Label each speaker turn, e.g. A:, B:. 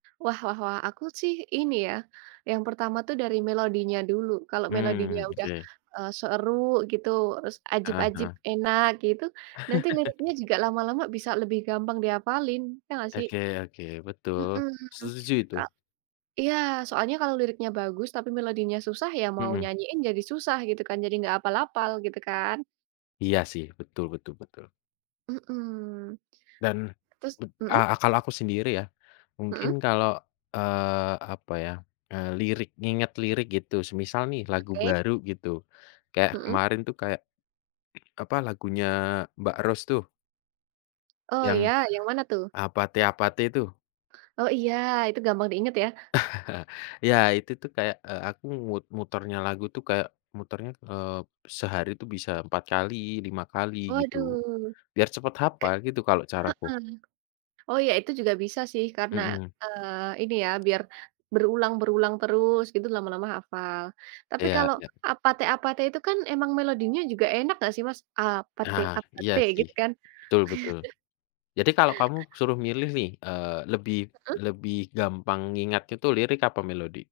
A: Wah wah wah, aku sih ini ya, yang pertama tuh dari melodinya dulu, kalau
B: Hmm,
A: melodinya udah,
B: oke.
A: eee, seru gitu terus
B: Heeh
A: ajib-ajib,
B: heeh.
A: enak gitu, nanti liriknya juga lama-lama bisa lebih gampang dihafalin, ya nggak sih?
B: Oke oke, betul,
A: Mhm.
B: setuju itu.
A: Ka iya, soalnya kalau liriknya bagus tapi melodinya susah, ya mau
B: Mhm.
A: nyanyiin jadi susah gitu kan, jadi nggak hafal-hafal, gitu kan?
B: Iya, sih, betul betul betul.
A: Mhm.
B: Dan
A: Terus mhm?
B: a kalau aku sendiri ya, mungkin
A: Mhm.
B: kalau, eee, apa ya, eee, lirik nginget lirik gitu, semisal nih lagu
A: Oke.
B: baru gitu, kayak
A: Mhm.
B: kemarin tuh kayak, apa, lagunya Mbak Rose tuh
A: Oh
B: yang
A: ya, yang mana tuh?
B: APT APT itu.
A: Oh iya, itu gampang diingat ya?
B: Iya, itu tuh kayak, eee, aku mut muternya lagu tuh kayak muternya, eee, sehari itu bisa 4 kali, 5 kali, gitu.
A: Waduh.
B: Biar cepat
A: Kek
B: hafal gitu kalau caraku.
A: heeh. Oh ya, itu juga bisa sih, karena,
B: Mhm.
A: eee, ini ya, biar berulang-berulang terus, gitu lama-lama hafal. Tapi
B: Iya
A: kalau
B: iya.
A: APT APT itu kan memang melodinya juga enak enggak sih, Mas? Apateu,
B: Ah, iya
A: apateu,
B: sih,
A: gitu kan?
B: betul betul. Jadi kalau kamu suruh milih nih, eee, lebih
A: Heeh?
B: lebih gampang ngingatnya itu lirik apa melodi?